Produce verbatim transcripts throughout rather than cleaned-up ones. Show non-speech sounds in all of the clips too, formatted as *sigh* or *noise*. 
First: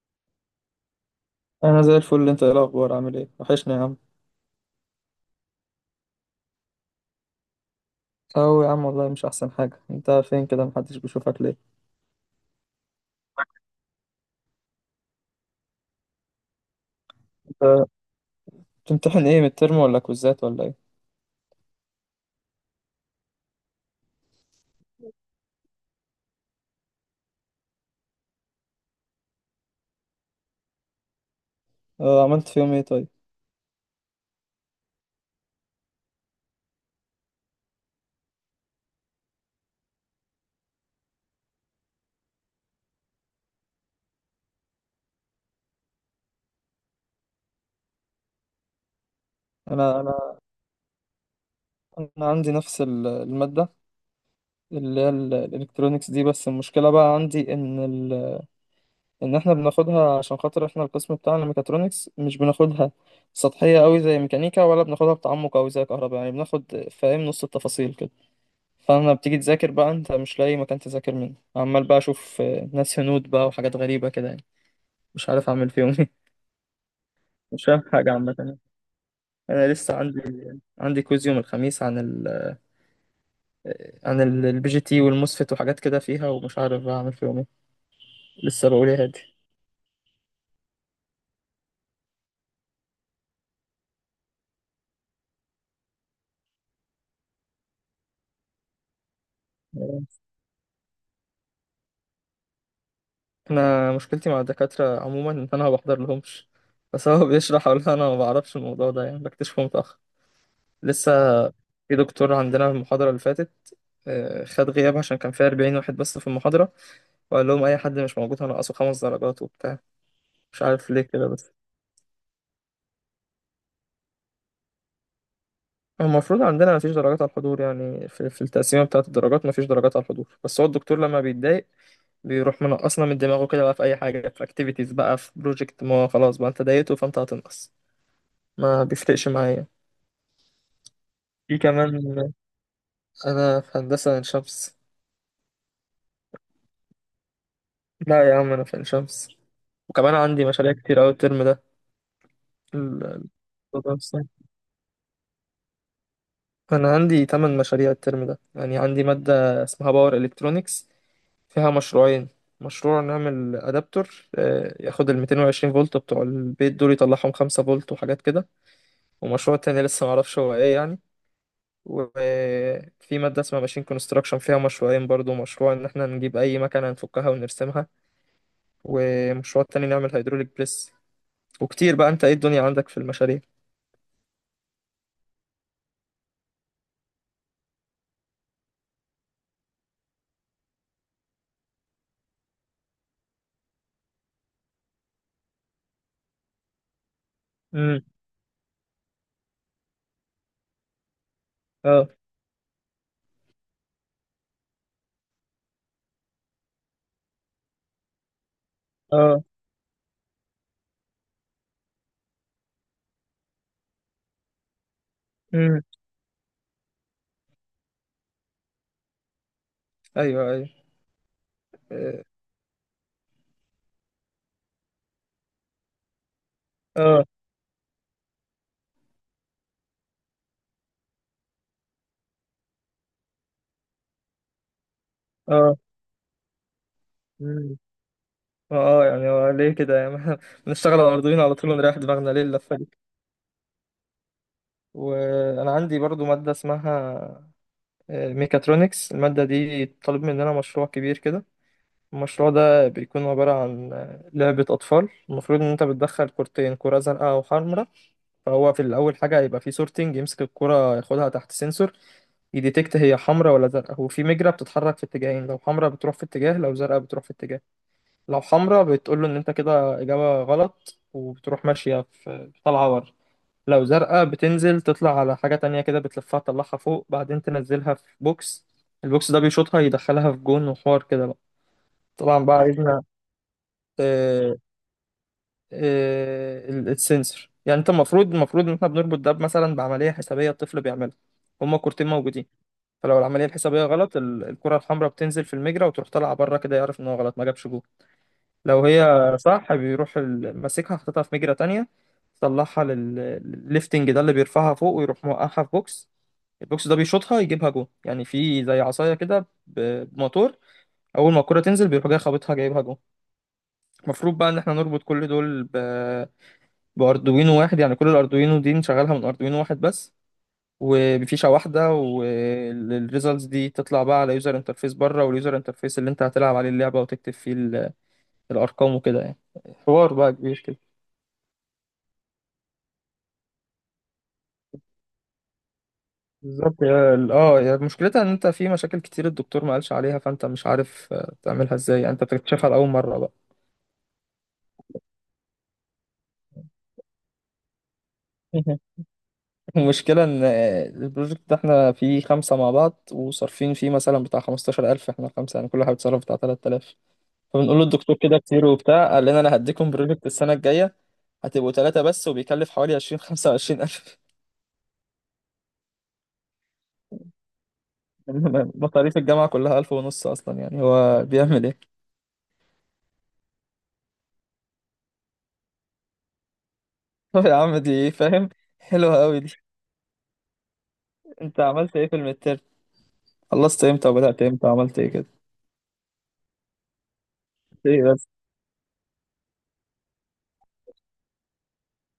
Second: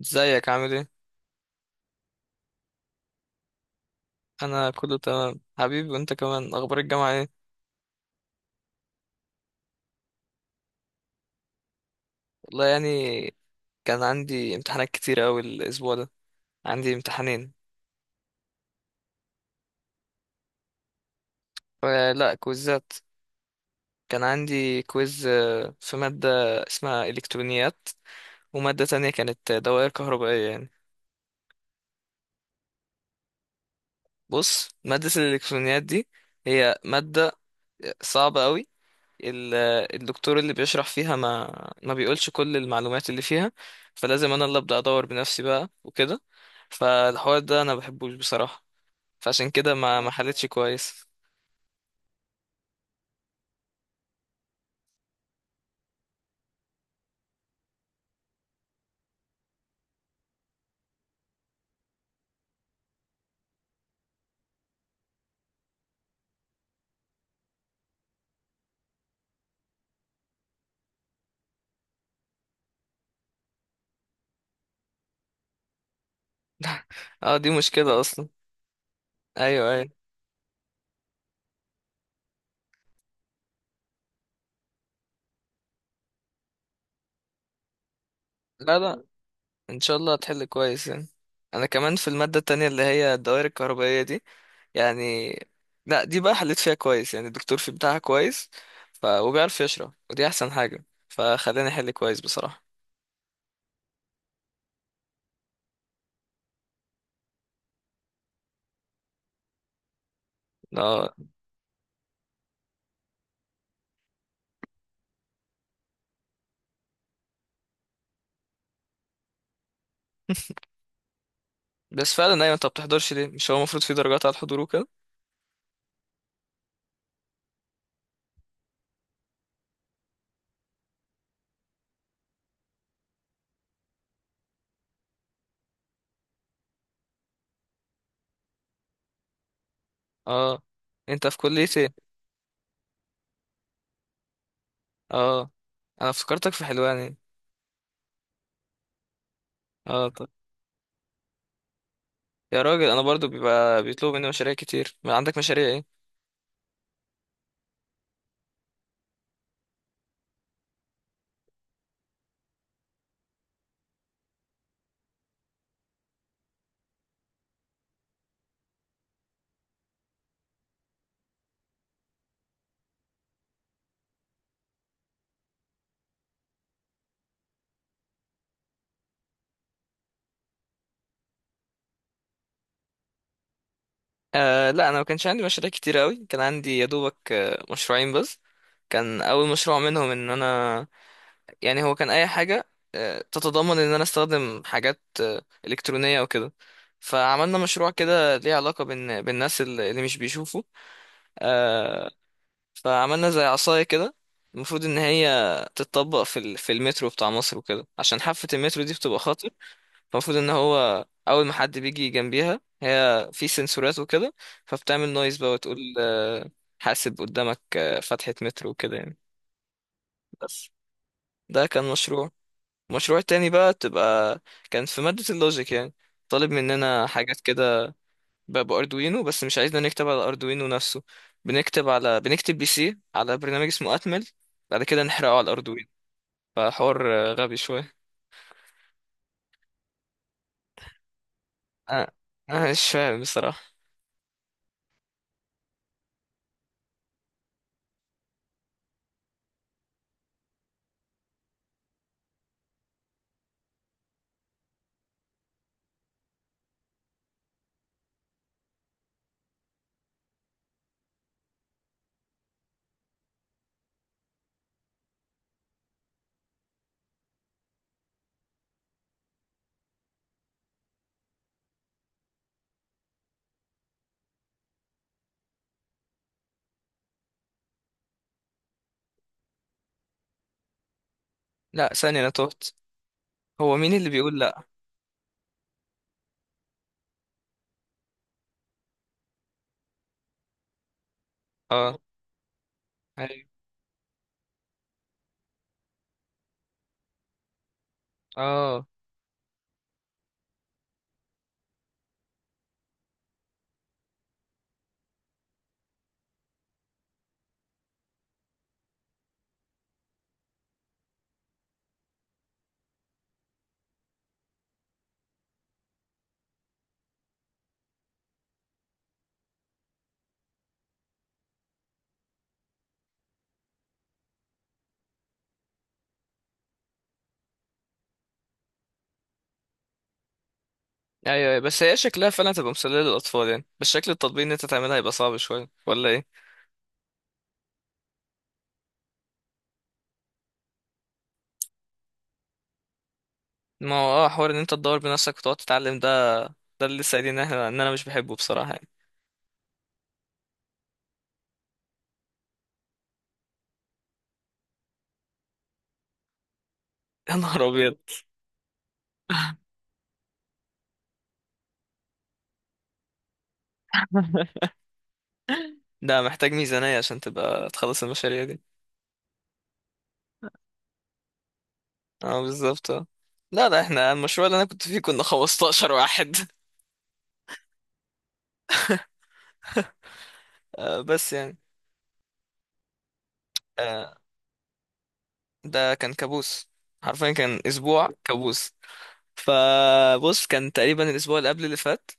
ازيك عامل ايه؟ انا زي الفل، انت ايه الاخبار؟ عامل ايه؟ وحشني يا عم. انا كله تمام حبيبي، وانت كمان اخبار الجامعه ايه؟ او يا عم، والله مش احسن حاجه. انت فين كده؟ محدش بيشوفك ليه؟ والله يعني، كان عندي امتحانات كتير اوي الاسبوع ده. عندي امتحانين. انت بتمتحن ايه؟ من الترم ولا كوزات ولا ايه؟ آه، لا كويزات. كان عندي كويز آه، في ماده اسمها الكترونيات، وماده تانية كانت دوائر كهربائيه يعني. آه، عملت فيهم ايه طيب؟ بص، ماده الالكترونيات دي هي ماده صعبه أوي. ال- الدكتور اللي بيشرح فيها ما ما بيقولش كل المعلومات اللي فيها. فلازم انا اللي ابدا ادور بنفسي بقى وكده. فالحوار ده انا بحبوش بصراحة. فعشان كده انا ما ما انا حلتش كويس. انا عندي نفس ال- الماده اللي هي ال- الالكترونيكس دي، بس المشكله بقى عندي ان ال... ان احنا بناخدها عشان خاطر احنا القسم بتاعنا ميكاترونكس. مش بناخدها سطحيه قوي زي ميكانيكا، ولا بناخدها بتعمق قوي زي كهرباء، يعني بناخد، فاهم، نص التفاصيل كده. فانا بتيجي تذاكر بقى، انت مش لاقي مكان تذاكر منه، عمال بقى اشوف آه، ناس هنود بقى وحاجات غريبة كده يعني. مش عارف اعمل فيهم ايه. اه، دي *laughs* مش فاهم مشكلة حاجة اصلا. عامة يعني. ايوه، انا ايوه. لسه عندي، عندي كويز يوم الخميس عن ال آه، عن البي جي تي والموسفيت وحاجات كده فيها، ومش عارف بقى اعمل فيهم ايه. لسه لا، بقول يا لا، هادي. ان شاء الله هتحل كويس يعني. انا كمان في المادة التانية اللي هي الدوائر الكهربائية دي يعني. لا، دي بقى حليت فيها كويس يعني، الدكتور في بتاعها كويس. ف... وبيعرف يشرح، ودي احسن حاجة فخلاني احل كويس بصراحة. انا مشكلتي مع الدكاترة عموما ان انا ما بحضر لهمش، بس هو بيشرح ولا انا ما بعرفش الموضوع ده، يعني بكتشفه متأخر. لسه اه، في دكتور عندنا في المحاضرة اللي فاتت آه، خد غياب، عشان كان فيها أربعين واحد بس في المحاضرة، وقال لهم اي حد مش موجود هنقصه خمس درجات وبتاع. مش عارف ليه كده، بس بس فعلا، ايوه انت ما بتحضرش ليه؟ مش هو المفروض في درجات على الحضور وكده. هو المفروض عندنا مفيش درجات على الحضور، يعني في, في التقسيمه بتاعه الدرجات مفيش درجات على الحضور، بس هو الدكتور لما بيتضايق بيروح منقصنا من دماغه كده بقى، في اي حاجه، في اكتيفيتيز بقى، في بروجكت، ما هو خلاص بقى انت ضايقته فانت هتنقص. ما بيفرقش معايا. اه. انت في في كلية كمان، ايه؟ انا في هندسه عين شمس. اه، انا افتكرتك في حلوان. لا يا عم انا في عين شمس. اه، وكمان طب. عندي مشاريع كتير أوي الترم ده. يا راجل، انا ال- برضو ال- بيبقى الموضوع بيطلبوا الصعب. مني مشاريع كتير، ما عندك مشاريع ايه؟ أنا عندي تمن مشاريع الترم ده، يعني عندي مادة اسمها باور إلكترونيكس فيها مشروعين. مشروع نعمل أدابتور آه، ياخد ال مئتين وعشرين فولت بتوع البيت دول، يطلعهم خمسة فولت وحاجات كده. ومشروع تاني لسه معرفش هو ايه يعني. وفي مادة اسمها ماشين كونستراكشن فيها مشروعين برضو، مشروع ان احنا نجيب اي مكنة نفكها ونرسمها، ومشروع تاني نعمل هيدروليك بريس. وكتير بقى. انت ايه الدنيا عندك في المشاريع؟ آه، لا، انا ما كانش عندي مشاريع كتير قوي. كان عندي يا دوبك آه، مشروعين بس. كان اول مشروع منهم ان انا، يعني هو كان اي حاجه آه، تتضمن ان انا استخدم حاجات آه، الكترونيه وكده. فعملنا مشروع امم كده ليه علاقه بان بالناس اللي اللي مش بيشوفوا. اه. آه، فعملنا زي عصاية كده، المفروض ان هي تتطبق في ال- في المترو بتاع مصر وكده عشان حافة المترو دي بتبقى اه. خطر. فالمفروض ان هو اول ما حد بيجي جنبيها، هي في سنسورات وكده، فبتعمل نويز بقى وتقول امم آه، حاسب قدامك آه، فتحة مترو وكده يعني. ايوه ايوه. بس ده كان مشروع. المشروع التاني بقى تبقى كان في مادة اللوجيك، يعني طالب مننا اه. حاجات كده. ب- باردوينو، بس مش عايزنا نكتب على اردوينو نفسه. بنكتب على بنكتب بي سي على برنامج اسمه اتمل، بعد كده نحرقه على اه. الاردوينو. فحوار آه، غبي امم شويه. اه يعني هو ليه كده يعني؟ *laughs* بنشتغل على الأردوين على طول ونريح انا دماغنا، ليه انا اللفة؟ مش فاهم بصراحه. وانا عندي برضو ماده اسمها آه، ميكاترونكس. الماده دي طالب مننا مشروع كبير كده. المشروع ده بيكون عباره عن آه، لعبه اطفال. المفروض ان انت بتدخل كورتين، كره زرقاء وحمراء. فهو في الاول حاجه هيبقى في سورتنج، يمسك الكره، ياخدها تحت سنسور، يديتكت هي حمراء ولا زرقاء. وفي مجرة بتتحرك في اتجاهين، لو حمراء بتروح في اتجاه، لو زرقاء بتروح في اتجاه. لو حمراء بتقول له ان انت كده اجابة غلط، وبتروح ماشية في، طالعة ورا. لو زرقاء بتنزل تطلع على حاجة تانية كده، بتلفها تطلعها فوق، بعدين تنزلها في بوكس. البوكس ده بيشوطها يدخلها في جون، وحوار كده بقى. لا، ثانيه، انا طبعا بقى تهت. عايزنا هو مين اللي بيقول آه، لا؟ آه، ال- السنسور، يعني انت المفروض، المفروض ان احنا بنربط ده مثلا بعملية حسابية الطفل بيعملها. هما اه. كورتين موجودين. فلو العملية ايوه. الحسابية غلط ال- الكرة الحمراء بتنزل في المجرى وتروح طالعة بره كده، يعرف ان هو غلط ما جابش جول. لو اه، هي صح بيروح ال- ماسكها، حاططها في مجرى تانية، طلعها للليفتنج ده اللي بيرفعها فوق، ويروح موقعها في بوكس. البوكس ده بيشوطها يجيبها جون، يعني في زي عصايه كده ب- بموتور، اول ما الكره تنزل بيروح جاي خابطها جايبها جون. المفروض بقى ان احنا نربط كل دول ب... باردوينو واحد، يعني كل الاردوينو دي نشغلها من اردوينو واحد بس، وبفيشه واحده، والريزلتس دي تطلع بقى على يوزر انترفيس بره، واليوزر انترفيس اللي انت هتلعب عليه اللعبه وتكتب فيه ال- الارقام وكده يعني. حوار بقى كبير كده. ايوه، أيوة، بس هي شكلها فعلا تبقى مسليه للاطفال يعني، بس شكل التطبيق ان انت تعملها هيبقى صعب شويه ولا ايه؟ بالظبط، يا- اه، يا مشكلتها ان انت في مشاكل كتير الدكتور ما قالش عليها، فانت مش عارف آه، تعملها ازاي، يعني انت بتكتشفها لاول مره بقى. ما هو اه، حوار ان انت تدور بنفسك وتقعد تتعلم ده، ده اللي لسه قايلين ان إحنا- ان انا مش بحبه بصراحه يعني. *laughs* المشكلة إن البروجكت ده إحنا فيه خمسة مع بعض وصارفين فيه مثلا بتاع خمستاشر ألف، إحنا خمسة يعني كل واحد صرف بتاع تلات آلاف. *laughs* يا نهار فبنقول ابيض. للدكتور كده كتير وبتاع، قال لنا أنا هديكم بروجكت السنة الجاية هتبقوا تلاتة بس، وبيكلف حوالي عشرين، خمسة وعشرين ألف. *laughs* ده محتاج ميزانية عشان تبقى تخلص *laughs* المشاريع دي. إنما مصاريف الجامعة كلها ألف ونص أصلا، يعني هو بيعمل إيه؟ اه، بالظبط، اه. لا، لا، احنا المشروع اللي انا كنت فيه كنا خمسة عشر واحد. *laughs* *laughs* طب يا عم، دي إيه فاهم؟ حلوة أوي دي. آه بس يعني. أنت عملت إيه في المتر؟ خلصت إمتى آه وبدأت إمتى وعملت إيه كده؟ ده كان كابوس، حرفيا كان إيه اسبوع بس؟ كابوس. فبص، كان تقريبا الاسبوع اللي قبل اللي فات.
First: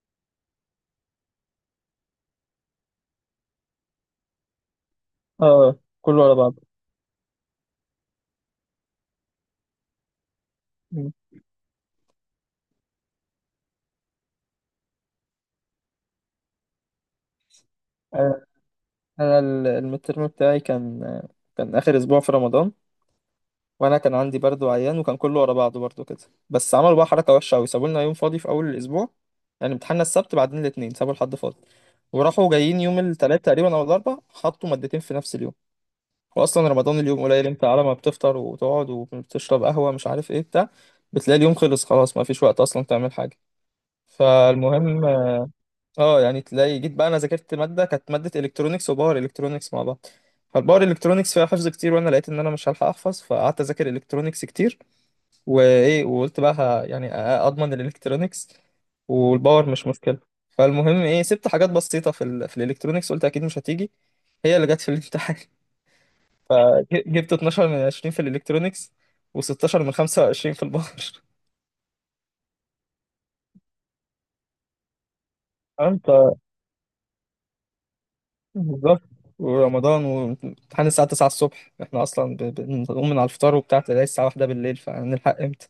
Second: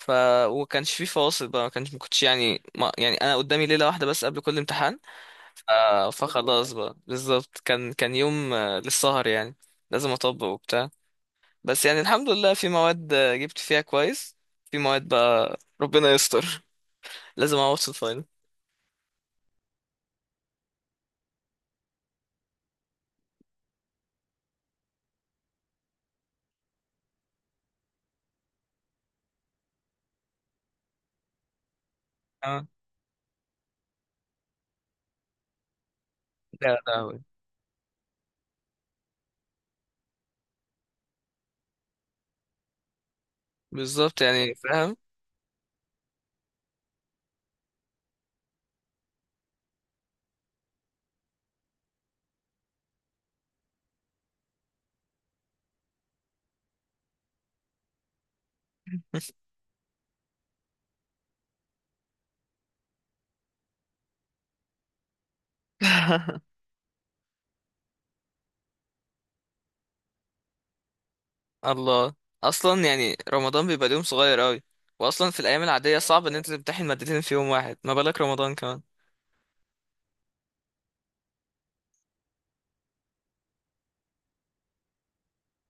ف وكانش فيه فواصل بقى. ما كانش ما كنتش، يعني ما يعني انا قدامي ليله واحده بس قبل كل امتحان. آه آه كله على بعض. فخلاص بقى، بالظبط كان كان يوم آه، للسهر يعني. لازم اطبق وبتاع. بس يعني الحمد لله، في مواد جبت فيها كويس، في مواد بقى ربنا يستر. *laughs* لازم اعوض في الفاينل. انا ال- المترم بتاعي كان، كان اخر اسبوع في رمضان، وانا كان عندي برد وعيان، وكان كله ورا بعضه برضه كده. بس عملوا بقى حركه وحشه قوي، سابوا لنا يوم فاضي في اول الاسبوع، يعني امتحاننا السبت بعدين الاثنين، سابوا الحد فاضي، وراحوا اه، جايين يوم الثلاث تقريبا او الاربع حطوا مادتين في نفس اليوم. واصلا لا، لا، رمضان هو. اليوم قليل، انت على ما بتفطر وتقعد وبتشرب قهوه مش عارف ايه بتاع، بتلاقي اليوم خلص خلاص، ما فيش وقت اصلا تعمل حاجه. بالظبط يعني، فاهم. فالمهم، اه يعني تلاقي جيت بقى، انا ذاكرت ماده، كانت ماده الكترونكس وباور الكترونكس مع بعض. فالباور الكترونكس فيها حفظ كتير، وانا لقيت ان انا مش هلحق احفظ، فقعدت اذاكر الكترونكس كتير. وايه، وقلت بقى ه- يعني أ- اضمن الالكترونكس، والباور مش مشكله. فالمهم ايه، سبت حاجات بسيطه في ال في الالكترونكس، قلت اكيد مش هتيجي، هي اللي جت في الامتحان. *laughs* *laughs* ج- جبت اتناشر من عشرين في الالكترونكس، و16 من خمسة وعشرين في الباور. الله. اصلا يعني رمضان بيبقى اليوم صغير قوي، واصلا في الايام العاديه صعب *laughs* ان انت تمتحن مادتين في يوم واحد، ما بالك رمضان كمان. بالظبط. ورمضان وامتحان الساعة تسعة الصبح، احنا أصلا ب- بنقوم من على الفطار وبتاع، تلاقي الساعة واحدة بالليل، فهنلحق امتى؟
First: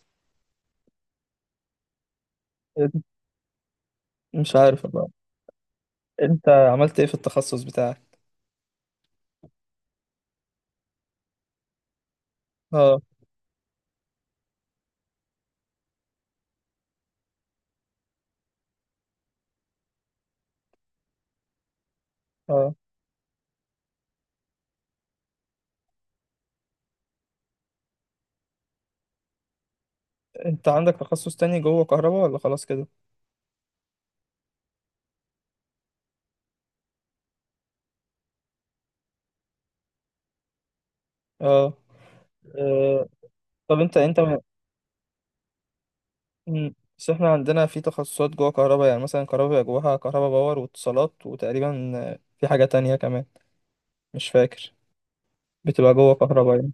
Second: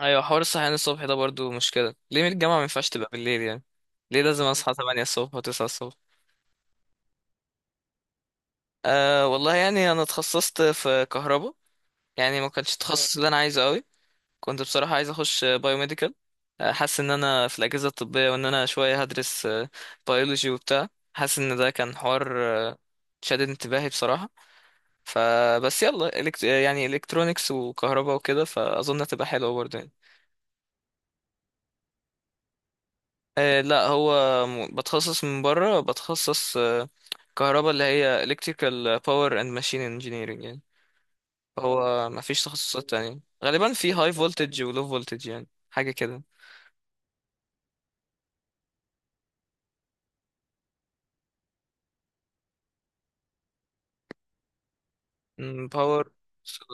ايوه، حوار الصحيان الصبح ده برضو مشكله. ليه من الجامعه ما ينفعش تبقى بالليل يعني؟ ليه لازم مش اصحى عارف تمانية والله. الصبح وتسعة الصبح؟ انت عملت ايه في التخصص بتاعك؟ آه والله يعني انا اتخصصت في كهرباء. يعني ما كانش اه. التخصص اللي انا عايزه قوي. كنت بصراحة عايز أخش بايوميديكال. حاسس إن أنا في الأجهزة الطبية، وإن أنا شوية هدرس بيولوجي وبتاع. حاسس إن ده كان حوار اه. آه، شادد انتباهي بصراحة. فبس يلا، إلكت... يعني إلكترونيكس وكهرباء وكده، فأظن هتبقى حلوة برضه يعني. انت عندك تخصص تاني جوه كهرباء ولا خلاص كده؟ آه، لا، هو م- بتخصص من بره، بتخصص آه، كهرباء اللي هي Electrical Power and Machine Engineering يعني. اه. هو مفيش تخصصات آه، تانية غالبا، طب في انت High انت Voltage و Low Voltage، يعني حاجة كده. مم، بس احنا عندنا في تخصصات جوه كهرباء، يعني مثلا كهرباء بيبقى جواها كهرباء باور واتصالات، وتقريبا آه، في حاجة تانية كمان مش فاكر. م، بتبقى Power. جوه كهرباء يعني.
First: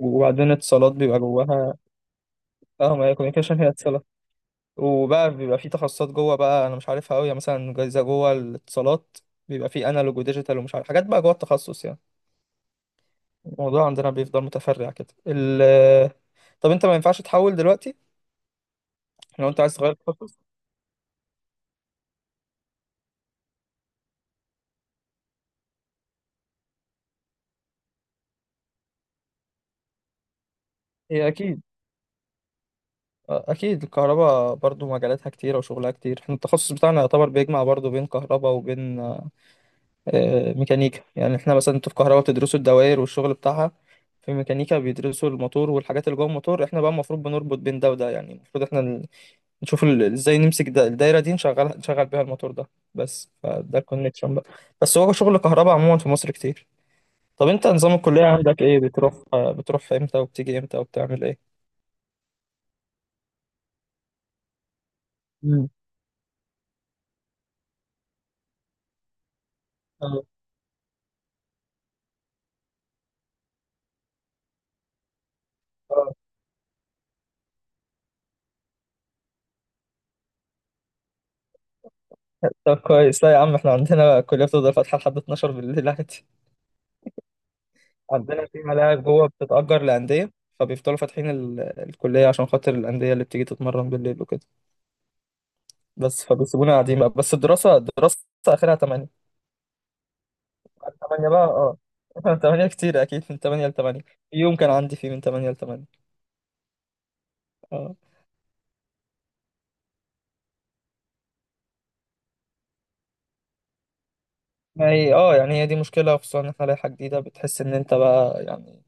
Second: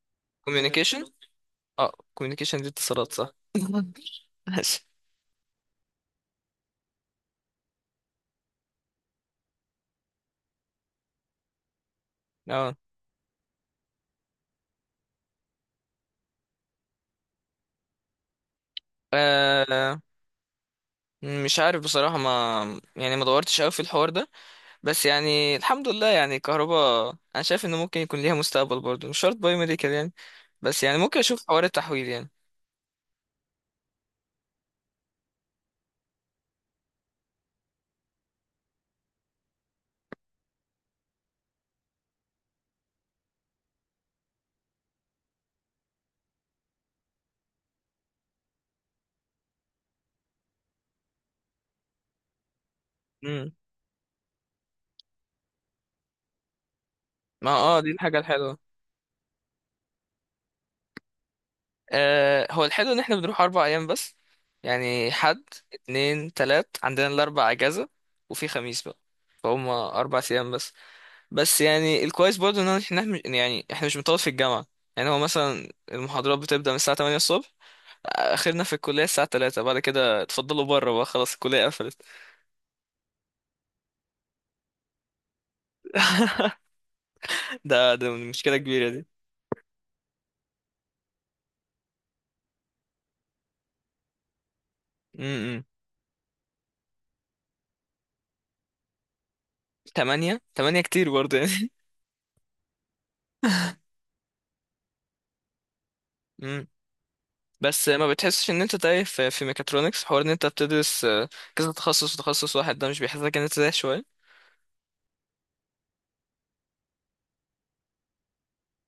وبعدين اتصالات كوميونيكيشن. بيبقى جواها. اه، كوميونيكيشن دي اه، ما اتصالات هي صح. كوميونيكيشن هي *laughs* اتصالات. ماشي. وبقى بيبقى في تخصصات جوه بقى انا مش عارفها قوي، يعني مثلا جايزه جوه الاتصالات بيبقى في انالوج وديجيتال، ومش عارف حاجات بقى جوه التخصص يعني. اه، الموضوع عندنا بيفضل متفرع كده ال طب انت ما ينفعش تحول دلوقتي لو انت عايز تغير آه، التخصص؟ مش عارف بصراحة، ما يعني ما دورتش قوي في الحوار ده. بس يعني الحمد لله يعني، كهرباء انا شايف انه ممكن يكون ليها مستقبل برضه، مش شرط باي ميديكال يعني. بس يعني ممكن هي اشوف اكيد، حوار التحويل يعني. اكيد الكهرباء برضو مجالاتها كتيره وشغلها كتير. احنا التخصص بتاعنا يعتبر بيجمع برضو بين كهرباء وبين آه، ميكانيكا، يعني احنا مثلا انتوا في كهرباء بتدرسوا الدوائر والشغل بتاعها، في ميكانيكا بيدرسوا الموتور والحاجات اللي جوه الموتور، احنا بقى المفروض بنربط بين ده وده، يعني المفروض احنا نشوف ال- ازاي نمسك ده الدايره دي، نشغل نشغل بيها الموتور ده بس، امم. فده الكونكشن بقى. بس هو شغل كهرباء عموما في مصر كتير. طب ما انت اه، دي نظام الحاجة الكليه الحلوة. عندك ايه؟ بتروح بتروح امتى وبتيجي امتى وبتعمل ايه؟ آه هو الحلو ان احنا بنروح اربع ايام بس. يعني حد مم. اتنين تلات، عندنا الاربع اجازة، وفي خميس بقى، فهم اربع اه. ايام بس. بس يعني الكويس برضه، ان احنا إحنا مش- يعني احنا مش بنطول في الجامعه. يعني هو مثلا اه. المحاضرات بتبدا من الساعه تمانية الصبح، اخرنا في الكليه الساعه تلاتة، بعد كده اتفضلوا بره بقى، خلاص الكليه قفلت. طب كويس. لا يا عم، احنا عندنا الكليه بتفضل فاتحه لحد اتناشر بالليل عادي. *laughs* ده، ده عندنا مشكله في كبيره ملاعب دي. جوه بتتأجر لأندية، فبيفضلوا فاتحين ال- الكلية عشان خاطر الأندية اللي بتيجي تتمرن بالليل وكده، امم. بس فبيسيبونا قاعدين بقى. بس الدراسة الدراسة آخرها تمانية. تمانية، تمانية من كتير تمانية برضه بقى يعني. اه. *laughs* *laughs* من تمانية كتير، اكيد من تمانية ل تمانية. يوم كان عندي فيه من تمانية ل تمانية. امم. بس اه، ما بتحسش ان انت تايه، في في ميكاترونكس، حوار ان انت بتدرس آه، كذا تخصص، وتخصص واحد ده مش بيحسسك ان انت تايه شويه؟ ما هي اه، يعني هي دي مشكلة، خصوصا ان احنا لائحة جديدة، بتحس ان انت بقى يعني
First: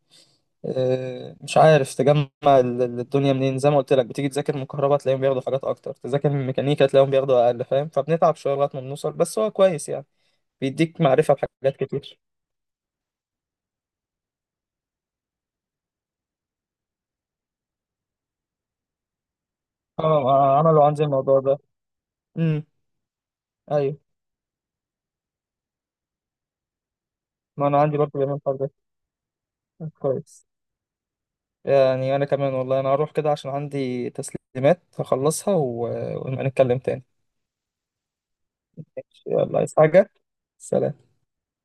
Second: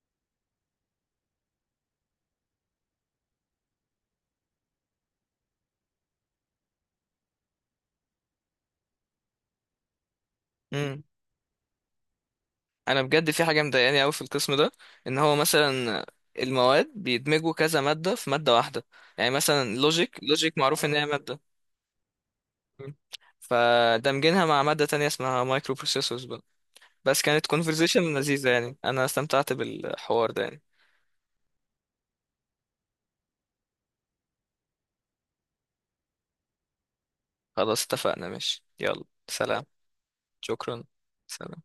آه، مش عارف تجمع ال- ال- الدنيا منين. زي ما قلت لك، بتيجي تذاكر من كهرباء تلاقيهم بياخدوا حاجات اكتر، تذاكر من ميكانيكا تلاقيهم بياخدوا اقل، فاهم؟ فبنتعب شوية لغاية ما بنوصل، بس هو كويس يعني، بيديك معرفة بحاجات كتير. انا بجد في حاجه مضايقاني قوي في القسم ده، ان هو مثلا المواد بيدمجوا كذا ماده في ماده واحده. يعني مثلا اه، لوجيك لوجيك آه، معروف عملوا ان عندي هي ماده. الموضوع ده. امم. مم. ايوه، فدمجينها مع ماده تانية اسمها مايكرو بروسيسورز بقى. بس كانت ما انا عندي كونفرزيشن برضه بيعملوا لذيذه الحوار ده. يعني، انا استمتعت بالحوار ده كويس. يعني. يعني أنا كمان، والله أنا هروح كده عشان عندي تسليمات هخلصها، و- ونبقى نتكلم تاني. خلاص، اتفقنا، ماشي، يلا ماشي، يلا سلام. عايز حاجة؟ شكرا. سلام. سلام.